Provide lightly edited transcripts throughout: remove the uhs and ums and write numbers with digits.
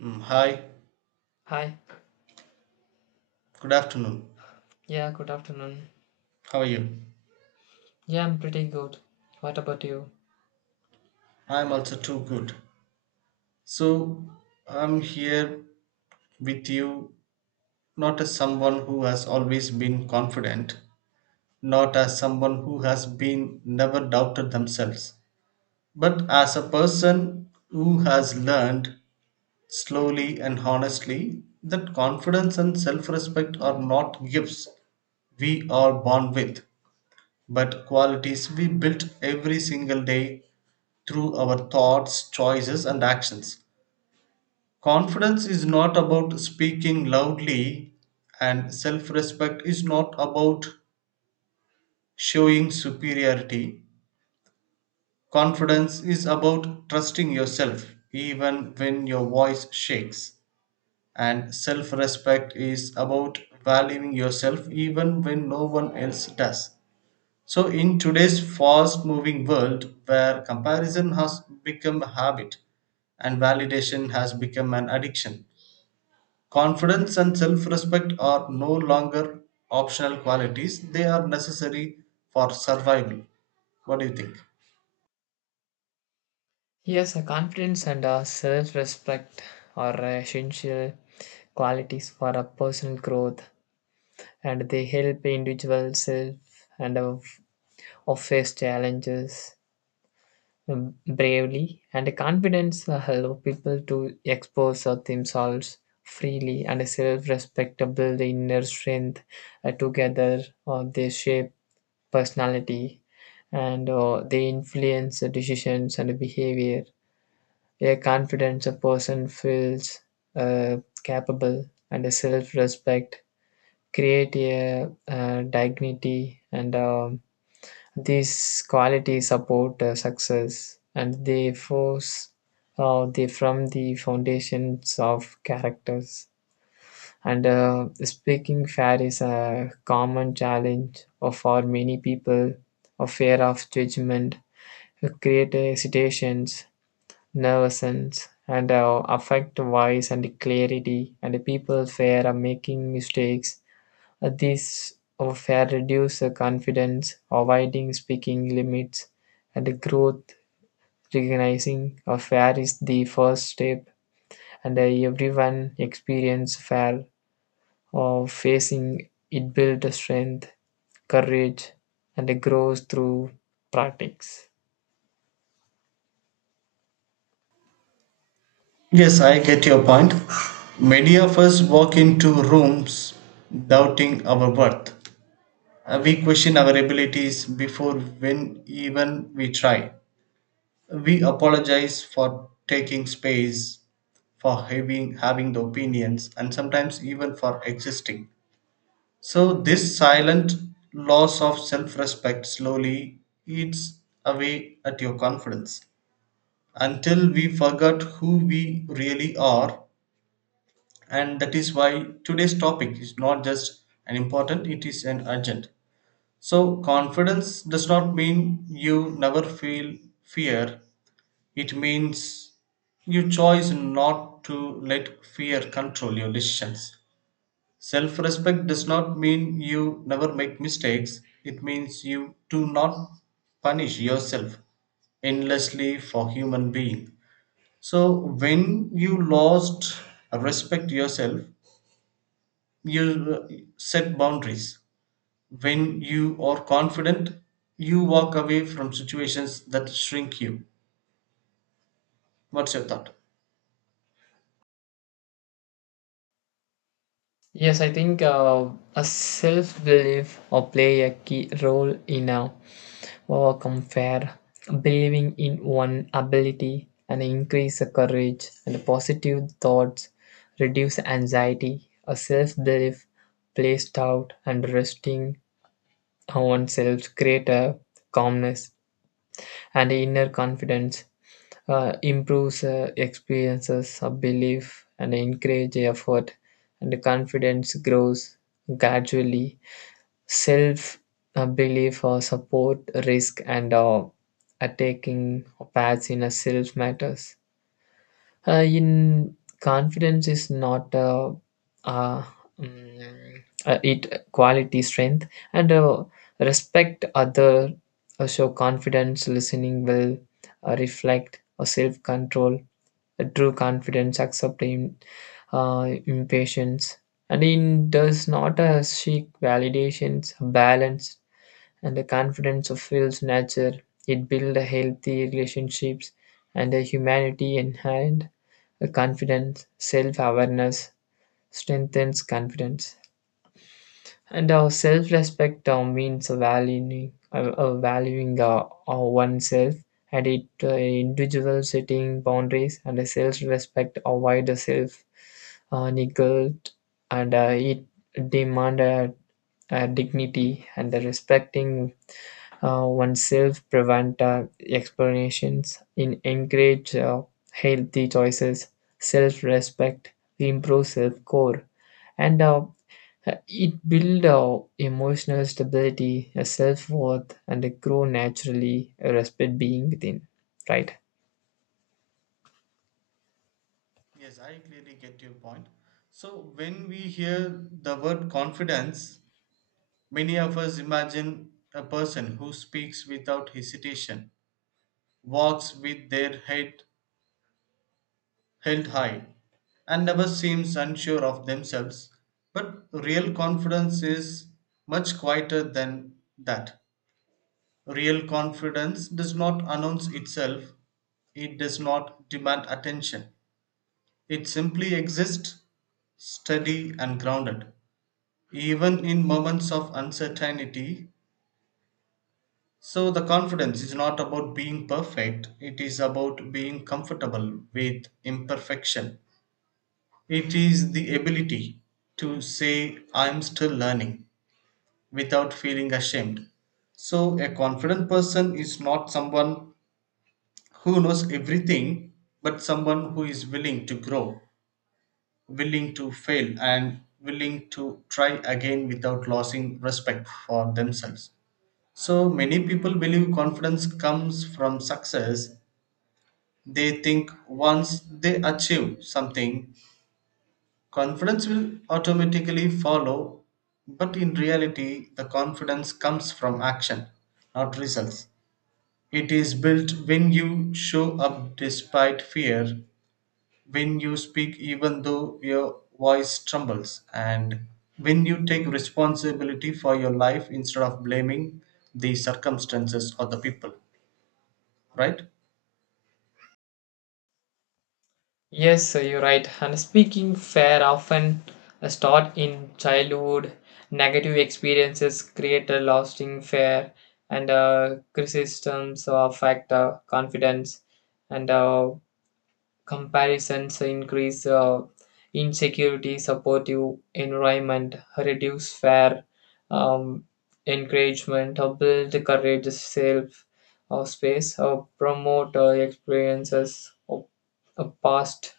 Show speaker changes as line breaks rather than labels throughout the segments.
Hi,
Hi.
good afternoon.
Yeah, good afternoon.
How are you?
Yeah, I'm pretty good. What about you?
I'm also too good. So, I'm here with you not as someone who has always been confident, not as someone who has been never doubted themselves, but as a person who has learned slowly and honestly that confidence and self respect are not gifts we are born with, but qualities we built every single day through our thoughts, choices, and actions. Confidence is not about speaking loudly, and self respect is not about showing superiority. Confidence is about trusting yourself even when your voice shakes, and self respect is about valuing yourself even when no one else does. So, in today's fast moving world where comparison has become a habit and validation has become an addiction, confidence and self respect are no longer optional qualities, they are necessary for survival. What do you think?
Yes, confidence and self respect are essential qualities for a personal growth and they help individuals self and of, of face challenges bravely. And confidence help people to expose themselves freely and self respect build inner strength together or they shape personality and they influence the decisions and the behavior. A confident person feels uh, capable and a self-respect create a dignity and these qualities support success and they force they from the foundations of characters. And speaking fair is a common challenge for many people, a fear of judgment, create hesitations, nervousness, and affect voice and clarity, and people fear of making mistakes. This fear reduce confidence, avoiding speaking limits, and growth. Recognizing a fair is the first step, and everyone experience fair of facing it built strength, courage, and it grows through practice.
Yes, I get your point. Many of us walk into rooms doubting our worth. We question our abilities before when even we try. We apologize for taking space, for having the opinions, and sometimes even for existing. So, this silent loss of self respect slowly eats away at your confidence until we forgot who we really are. And that is why today's topic is not just an important, it is an urgent. So, confidence does not mean you never feel fear. It means you choose not to let fear control your decisions. Self respect does not mean you never make mistakes, it means you do not punish yourself endlessly for human being. So when you lost respect yourself, you set boundaries. When you are confident, you walk away from situations that shrink you. What's your thought?
Yes, I think a self belief or play a key role in a overcome fear. Believing in one ability and increase the courage and positive thoughts, reduce anxiety. A self belief placed out and resting on oneself create a calmness and inner confidence improves experiences of belief and encourage effort and confidence grows gradually self belief or support risk and taking paths in a self matters uh, in confidence is not uh, it quality strength and respect other show confidence listening will reflect or self control true confidence, accepting impatience. And in does not seek validations, balance, and the confidence of feels nature. It builds healthy relationships and a humanity and a confidence, self-awareness strengthens confidence. And our self-respect means valuing oneself, and it individual setting boundaries, and the self-respect avoid the self neglect, and it demand dignity, and the respecting oneself prevent explanations, in encourage healthy choices, self-respect, improve self-core and it builds our emotional stability, a self worth, and a grow naturally, a respect being within. Right?
Yes, I clearly get your point. So, when we hear the word confidence, many of us imagine a person who speaks without hesitation, walks with their head held high, and never seems unsure of themselves. But real confidence is much quieter than that. Real confidence does not announce itself, it does not demand attention. It simply exists, steady, and grounded, even in moments of uncertainty. So, the confidence is not about being perfect, it is about being comfortable with imperfection. It is the ability to say, I'm still learning without feeling ashamed. So, a confident person is not someone who knows everything, but someone who is willing to grow, willing to fail, and willing to try again without losing respect for themselves. So many people believe confidence comes from success. They think once they achieve something, confidence will automatically follow. But in reality, the confidence comes from action, not results. It is built when you show up despite fear, when you speak even though your voice trembles, and when you take responsibility for your life instead of blaming the circumstances or the people, right?
Yes, sir, you're right. And speaking fair often start in childhood. Negative experiences create a lasting fear, and criticisms affect confidence, and comparisons increase insecurity, supportive environment, reduce fear. um, Encouragement, build courage, self space, promote experiences of past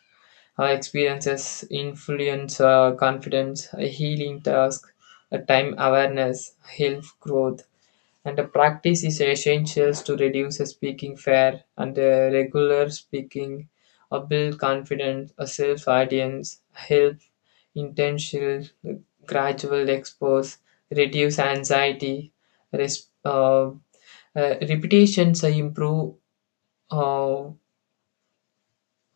experiences, influence confidence, healing task, time awareness, health growth and the practice is essential to reduce the speaking fear and the regular speaking or build confidence, a self audience, help intentional gradual expose, reduce anxiety, res- uh, repetitions improve uh,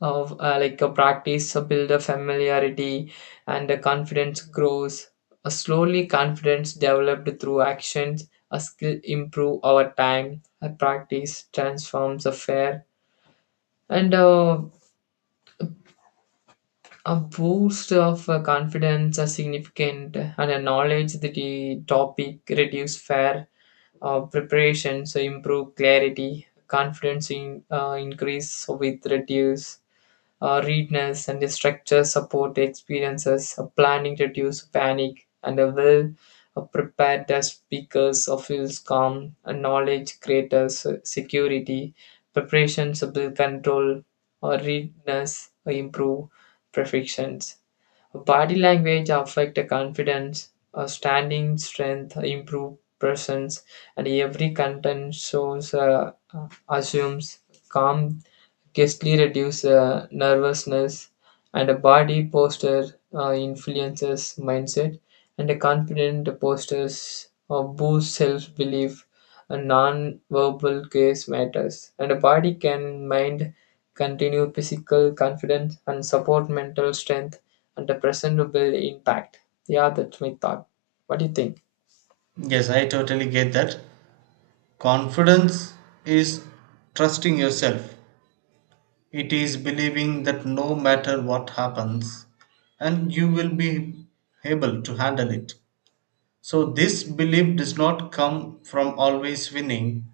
of like a practice build a familiarity and the confidence grows a slowly confidence developed through actions a skill improve over time a practice transforms a fair and a boost of confidence are significant and a knowledge that the topic reduce fear preparation so improve clarity confidence in, increase with reduce readiness and the structure support the experiences. Planning reduce panic, and a well prepared speakers feels calm. A knowledge creators security. Preparations build control. Or readiness improve perfections. Body language affect the confidence. Standing strength improve presence, and every content shows assumes calm ghastly reduce nervousness and a body posture influences mindset and a confident postures boosts self-belief a non-verbal case matters and a body can mind continue physical confidence and support mental strength and the presentable impact. Yeah, that's my thought. What do you think?
Yes, I totally get that. Confidence is trusting yourself. It is believing that no matter what happens, and you will be able to handle it. So, this belief does not come from always winning,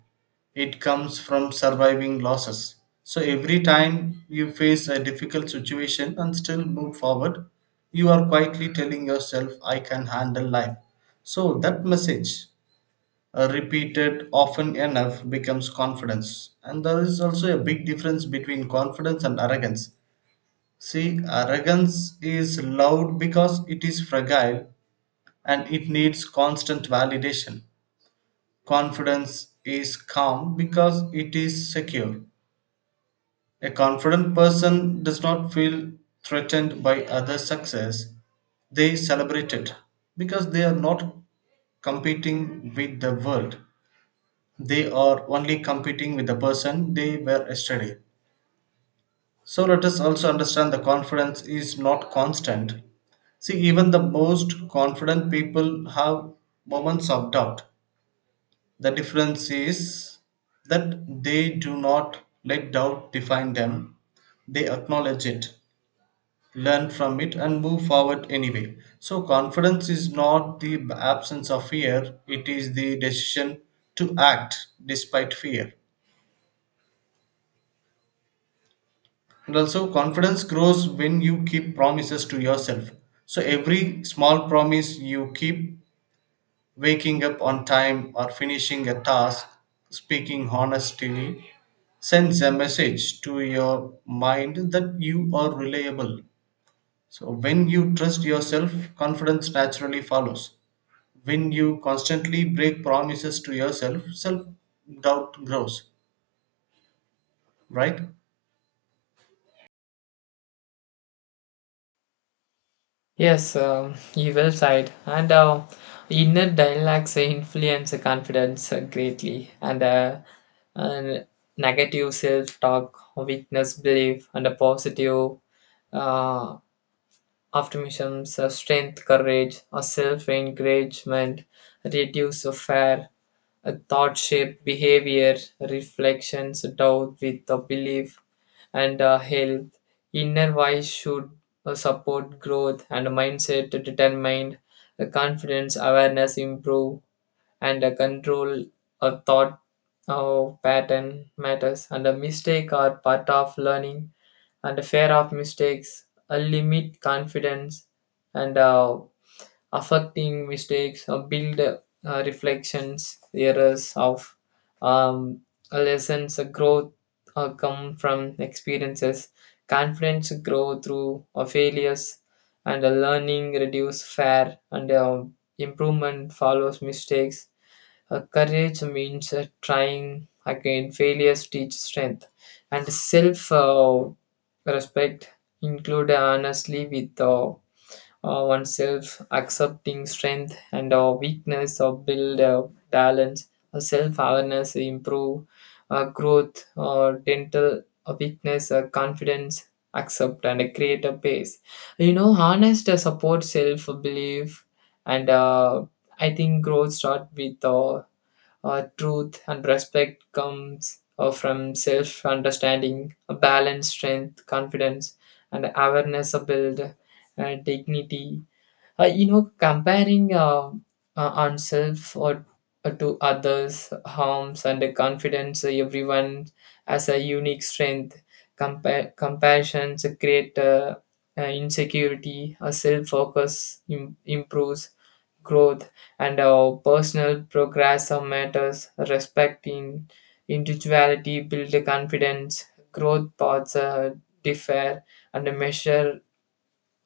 it comes from surviving losses. So, every time you face a difficult situation and still move forward, you are quietly telling yourself, I can handle life. So, that message repeated often enough becomes confidence. And there is also a big difference between confidence and arrogance. See, arrogance is loud because it is fragile and it needs constant validation. Confidence is calm because it is secure. A confident person does not feel threatened by other success. They celebrate it because they are not competing with the world. They are only competing with the person they were yesterday. So let us also understand the confidence is not constant. See, even the most confident people have moments of doubt. The difference is that they do not let doubt define them, they acknowledge it, learn from it, and move forward anyway. So, confidence is not the absence of fear, it is the decision to act despite fear. And also, confidence grows when you keep promises to yourself. So, every small promise you keep, waking up on time or finishing a task, speaking honestly, sends a message to your mind that you are reliable. So, when you trust yourself, confidence naturally follows. When you constantly break promises to yourself, self doubt grows, right?
Yes, you well said. And inner dialogues influence confidence greatly, and negative self-talk, weakness, belief, and a positive uh, optimisms, strength, courage, or self-encouragement reduce a fair thought-shaped behavior, reflections, doubt with the belief, and health. Inner voice should support growth and mindset to determine confidence, awareness, improve, and control a thought pattern matters. And a mistake are part of learning, and the fear of mistakes, a limit confidence, and affecting mistakes or build reflections errors of um, lessons growth come from experiences confidence grow through failures and learning reduce fear and improvement follows mistakes courage means trying again failures teach strength and self respect include honestly with oneself, accepting strength and weakness, or build balance, self-awareness, improve growth, or dental weakness, confidence, accept and create a pace. You know, honest the support, self-belief, and I think growth start with truth and respect comes from self-understanding, a balance, strength, confidence, and awareness are build dignity you know, comparing oneself or to others harms and confidence. Everyone has a unique strength. Compassion create insecurity. Self focus improves growth, and our personal progress matters. Respecting individuality build confidence. Growth paths differ, and measure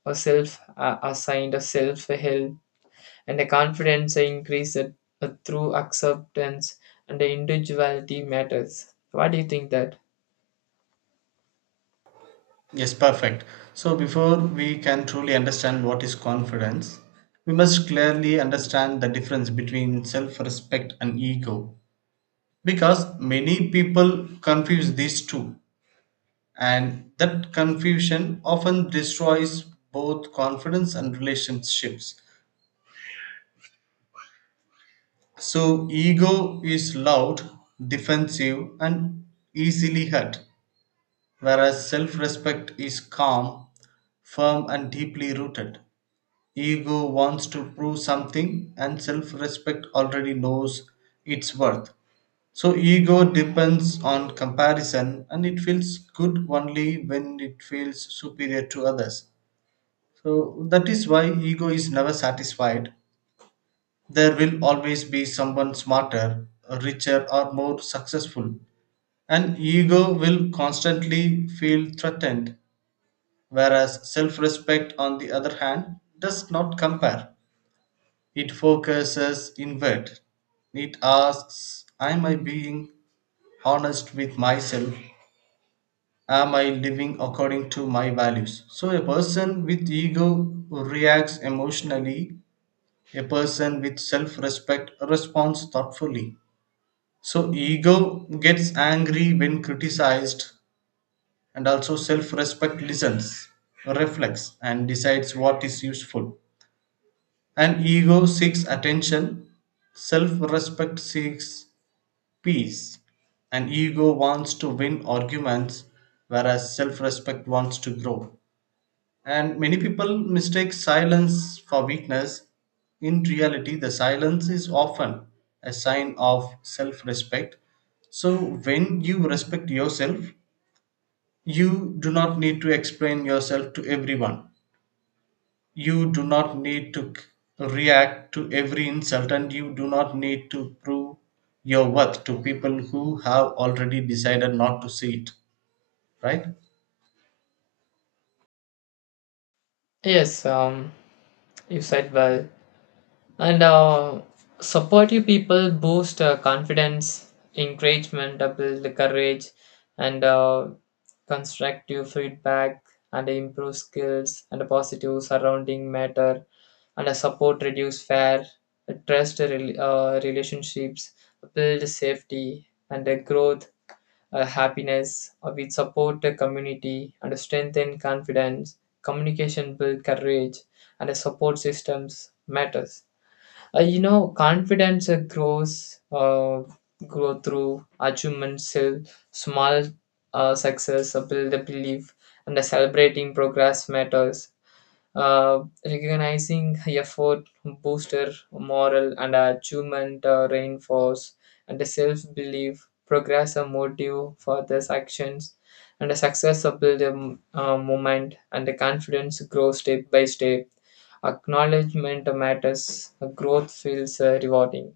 a self assigned a self help and a confidence increase it, through acceptance and the individuality matters. What do you think that?
Yes, perfect. So, before we can truly understand what is confidence, we must clearly understand the difference between self respect and ego because many people confuse these two, and that confusion often destroys both confidence and relationships. So, ego is loud, defensive, and easily hurt, whereas self respect is calm, firm, and deeply rooted. Ego wants to prove something, and self respect already knows its worth. So, ego depends on comparison and it feels good only when it feels superior to others. So, that is why ego is never satisfied. There will always be someone smarter, richer, or more successful. And ego will constantly feel threatened, whereas self respect, on the other hand, does not compare. It focuses inward. It asks, am I being honest with myself? Am I living according to my values? So, a person with ego reacts emotionally, a person with self respect responds thoughtfully. So, ego gets angry when criticized, and also self respect listens, reflects, and decides what is useful. And ego seeks attention, self respect seeks peace. An ego wants to win arguments, whereas self respect wants to grow. And many people mistake silence for weakness. In reality, the silence is often a sign of self respect. So, when you respect yourself, you do not need to explain yourself to everyone. You do not need to react to every insult, and you do not need to prove your worth to people who have already decided not to see it, right?
Yes, you said well. And supportive people boost confidence, encouragement, build courage, and constructive feedback, and improve skills, and a positive surrounding matter, and a support reduce fear, trust relationships, build safety, and the growth happiness, we support the community and strengthen confidence. Communication build courage, and the support systems matters. You know, confidence grow through achievements, so small success, build the belief, and the celebrating progress matters recognizing effort, booster, moral, and achievement reinforce and the self-belief, progress a motive for these actions, and a successful moment, and the confidence grows step by step. Acknowledgement matters, growth feels rewarding.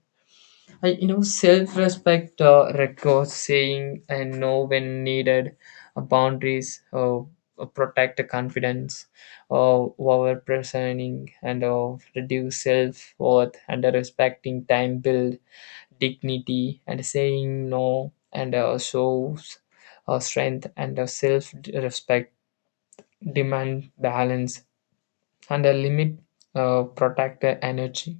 I, you know, self-respect records saying and know when needed, boundaries, protect the confidence, over presenting and reduce self-worth and respecting time build dignity and saying no and shows strength and self-respect demand balance and limit protect the energy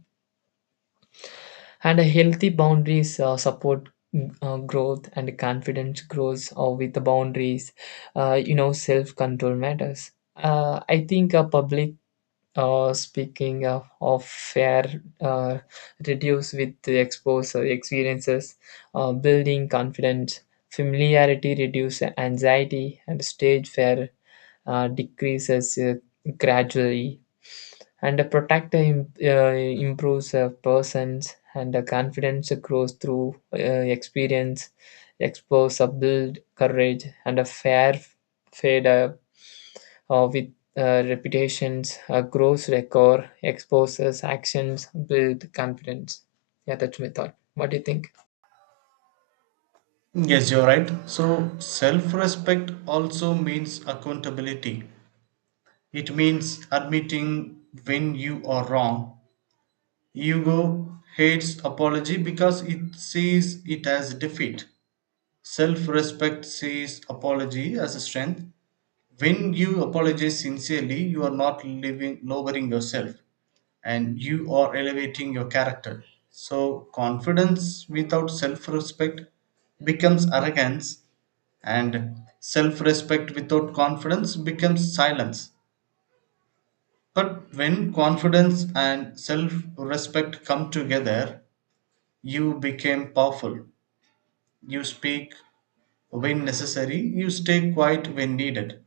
and a healthy boundaries support growth and confidence grows with the boundaries you know self control matters I think public speaking of fair reduce with the exposure experiences building confidence familiarity reduce anxiety and stage fear decreases gradually and a protector improves a person's and the confidence grows through experience expose a build courage and a fair fade with reputations a gross record exposes actions build confidence. Yeah, that's my thought. What do you think?
Yes, you're right. So, self respect also means accountability. It means admitting when you are wrong. Ego hates apology because it sees it as defeat. Self respect sees apology as a strength. When you apologize sincerely, you are not lowering yourself and you are elevating your character. So, confidence without self respect becomes arrogance, and self respect without confidence becomes silence. But when confidence and self respect come together, you become powerful. You speak when necessary, you stay quiet when needed,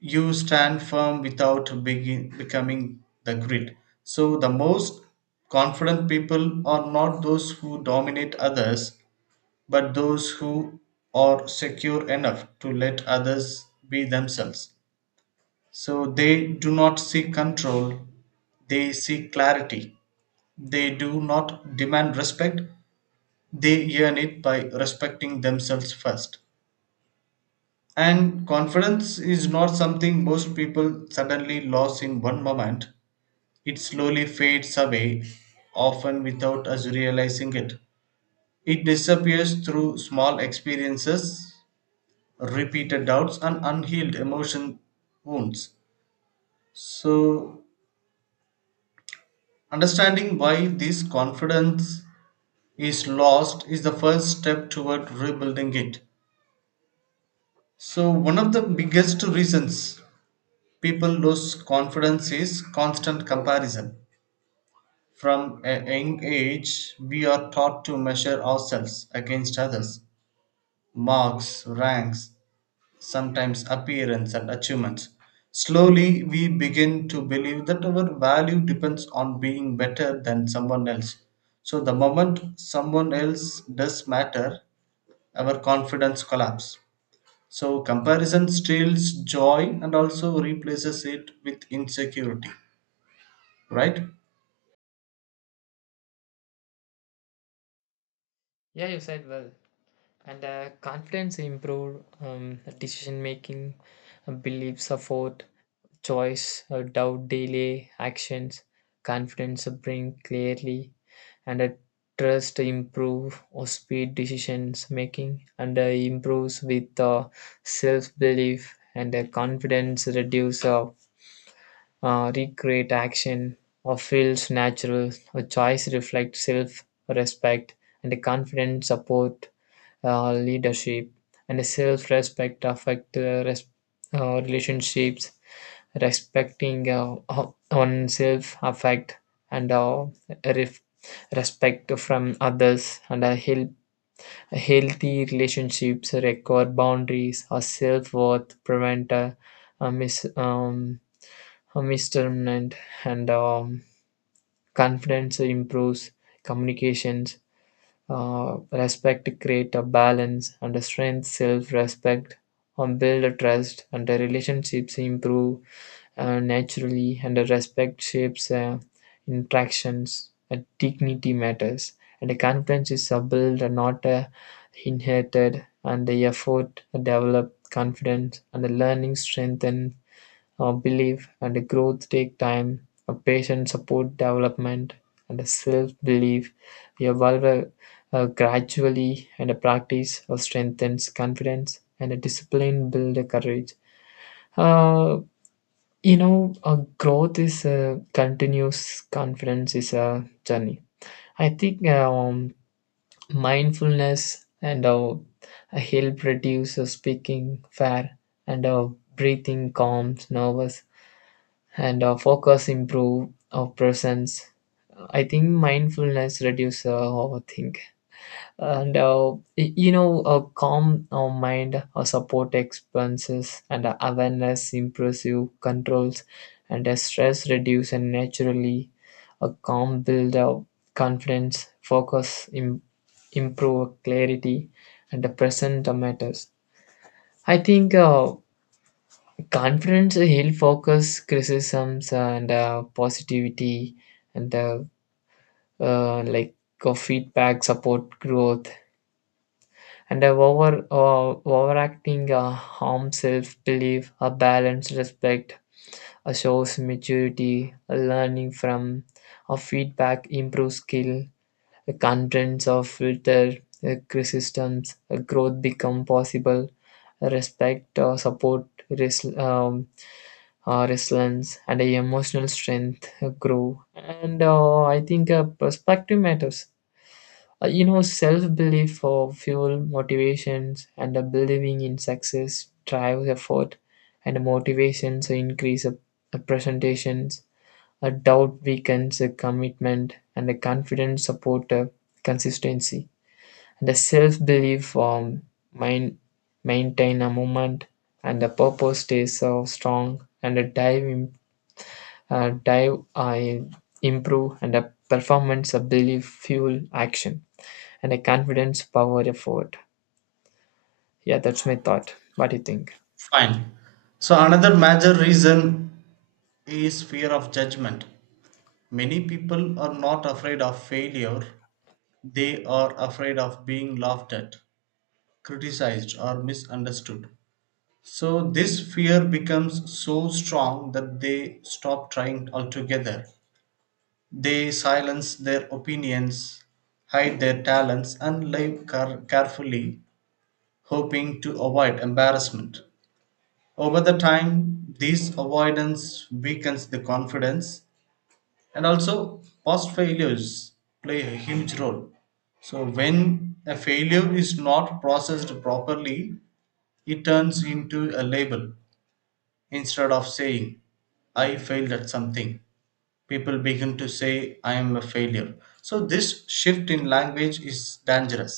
you stand firm without becoming the grid. So, the most confident people are not those who dominate others, but those who are secure enough to let others be themselves. So, they do not seek control, they seek clarity. They do not demand respect, they earn it by respecting themselves first. And confidence is not something most people suddenly lose in one moment. It slowly fades away, often without us realizing it. It disappears through small experiences, repeated doubts, and unhealed emotion wounds. So, understanding why this confidence is lost is the first step toward rebuilding it. So, one of the biggest reasons people lose confidence is constant comparison. From a young age, we are taught to measure ourselves against others: marks, ranks, sometimes appearance and achievements. Slowly, we begin to believe that our value depends on being better than someone else. So, the moment someone else does matter, our confidence collapses. So, comparison steals joy and also replaces it with insecurity, right?
Yeah, you said well and confidence improved decision making belief support choice doubt delay actions confidence bring clearly and trust improve or speed decisions making and improves with self belief and confidence reduce recreate action or feels natural a choice reflects self respect and the confidence support leadership, and self respect affect relationships. Respecting oneself affect and ref- respect from others and help healthy relationships require boundaries or self-worth prevent a mis a misjudgment and confidence improves communications respect create a balance and a strength self-respect and build a trust and the relationships improve naturally and the respect shapes interactions and dignity matters and the confidence is a build and not inherited and the effort develop confidence and the learning strengthen belief and growth take time, a patient support development, and a self-belief. We evolve gradually, and a practice strengthens confidence, and a discipline builds courage. Uh, you know, growth is a continuous. Confidence is a journey. I think mindfulness and help reduce speaking fair and breathing calms nervous and focus improve our presence. I think mindfulness reduce overthink and you know a calm mind support expenses and awareness improves you controls and stress reduce and naturally a calm build up confidence focus improve clarity and the present matters. I think confidence heal focus, criticisms, and positivity, and like feedback, support, growth, and overacting harm, self belief, a balanced respect, a shows maturity, a learning from, a feedback, improve skill, the contents of filter, criticisms, a growth become possible, respect, support, resilience and a emotional strength grow and I think perspective matters you know self-belief for fuel motivations and believing in success drives effort and motivations increase presentations a doubt weakens a commitment and a confidence support consistency and a self-belief mind maintain a moment and the purpose stays so strong and a dive dive I improve and a performance ability fuel action and a confidence power effort. Yeah, that's my thought. What do you think?
Fine. So, another major reason is fear of judgment. Many people are not afraid of failure. They are afraid of being laughed at, criticized, or misunderstood. So, this fear becomes so strong that they stop trying altogether. They silence their opinions, hide their talents, and live carefully, hoping to avoid embarrassment. Over the time, this avoidance weakens the confidence, and also past failures play a huge role. So when a failure is not processed properly, it turns into a label. Instead of saying I failed at something, people begin to say I am a failure. So this shift in language is dangerous.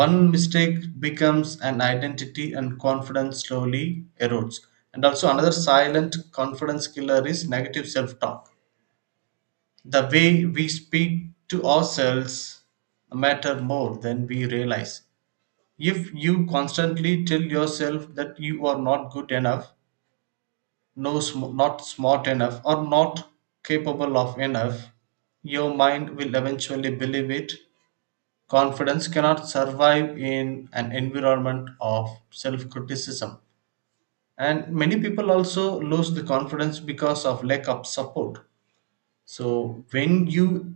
One mistake becomes an identity and confidence slowly erodes. And also another silent confidence killer is negative self talk. The way we speak to ourselves matter more than we realize. If you constantly tell yourself that you are not good enough, not smart enough or not capable of enough, your mind will eventually believe it. Confidence cannot survive in an environment of self-criticism. And many people also lose the confidence because of lack of support. So when you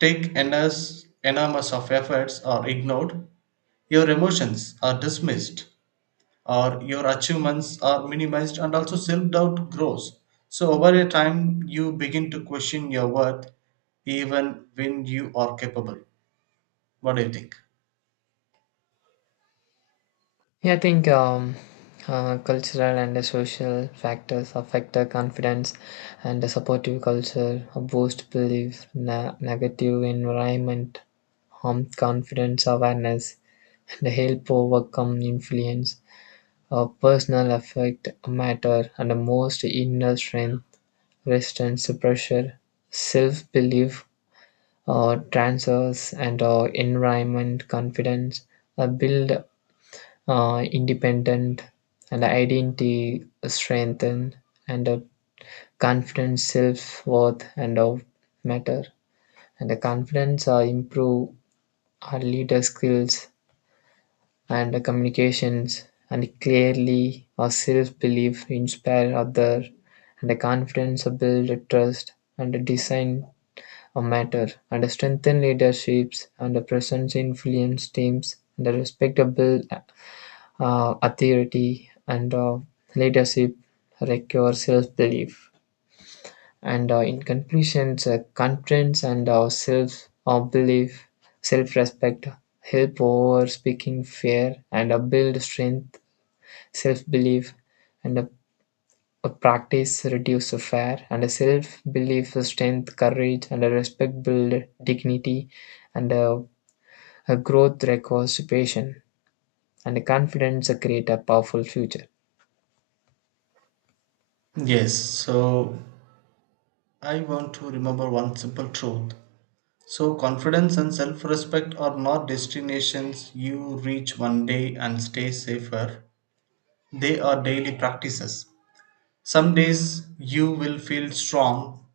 take enormous of efforts are ignored, your emotions are dismissed, or your achievements are minimized, and also self doubt grows. So, over a time, you begin to question your worth even when you are capable. What do you think?
Yeah, I think cultural and the social factors affect the confidence and the supportive culture, boost belief, negative environment, harm confidence awareness, and help overcome influence, personal effect matter, and the most inner strength resistance to pressure, self-belief, transfers and environment confidence, build independent and identity strengthen and confidence self-worth and matter and the confidence improve our leader skills and the communications and clearly our self-belief inspire other and the confidence build trust and design matter and strengthen leaderships and presence influence teams and respectable authority and leadership require self-belief. And in conclusions, confidence and self belief, self respect help over speaking fear and build strength, self belief, and a practice reduces fear and a self belief, a strength, courage, and a respect build dignity, and a growth requires patience, and a confidence create a powerful future.
Yes, so I want to remember one simple truth. So, confidence and self respect are not destinations you reach one day and stay safer, they are daily practices. Some days you will feel strong,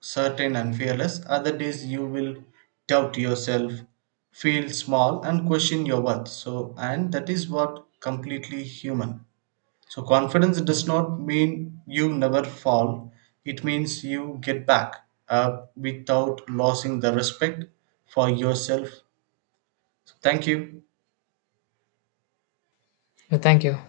certain, and fearless. Other days you will doubt yourself, feel small, and question your worth. So, and that is what completely human. So, confidence does not mean you never fall, it means you get back up without losing the respect for yourself. So, thank you.
Thank you.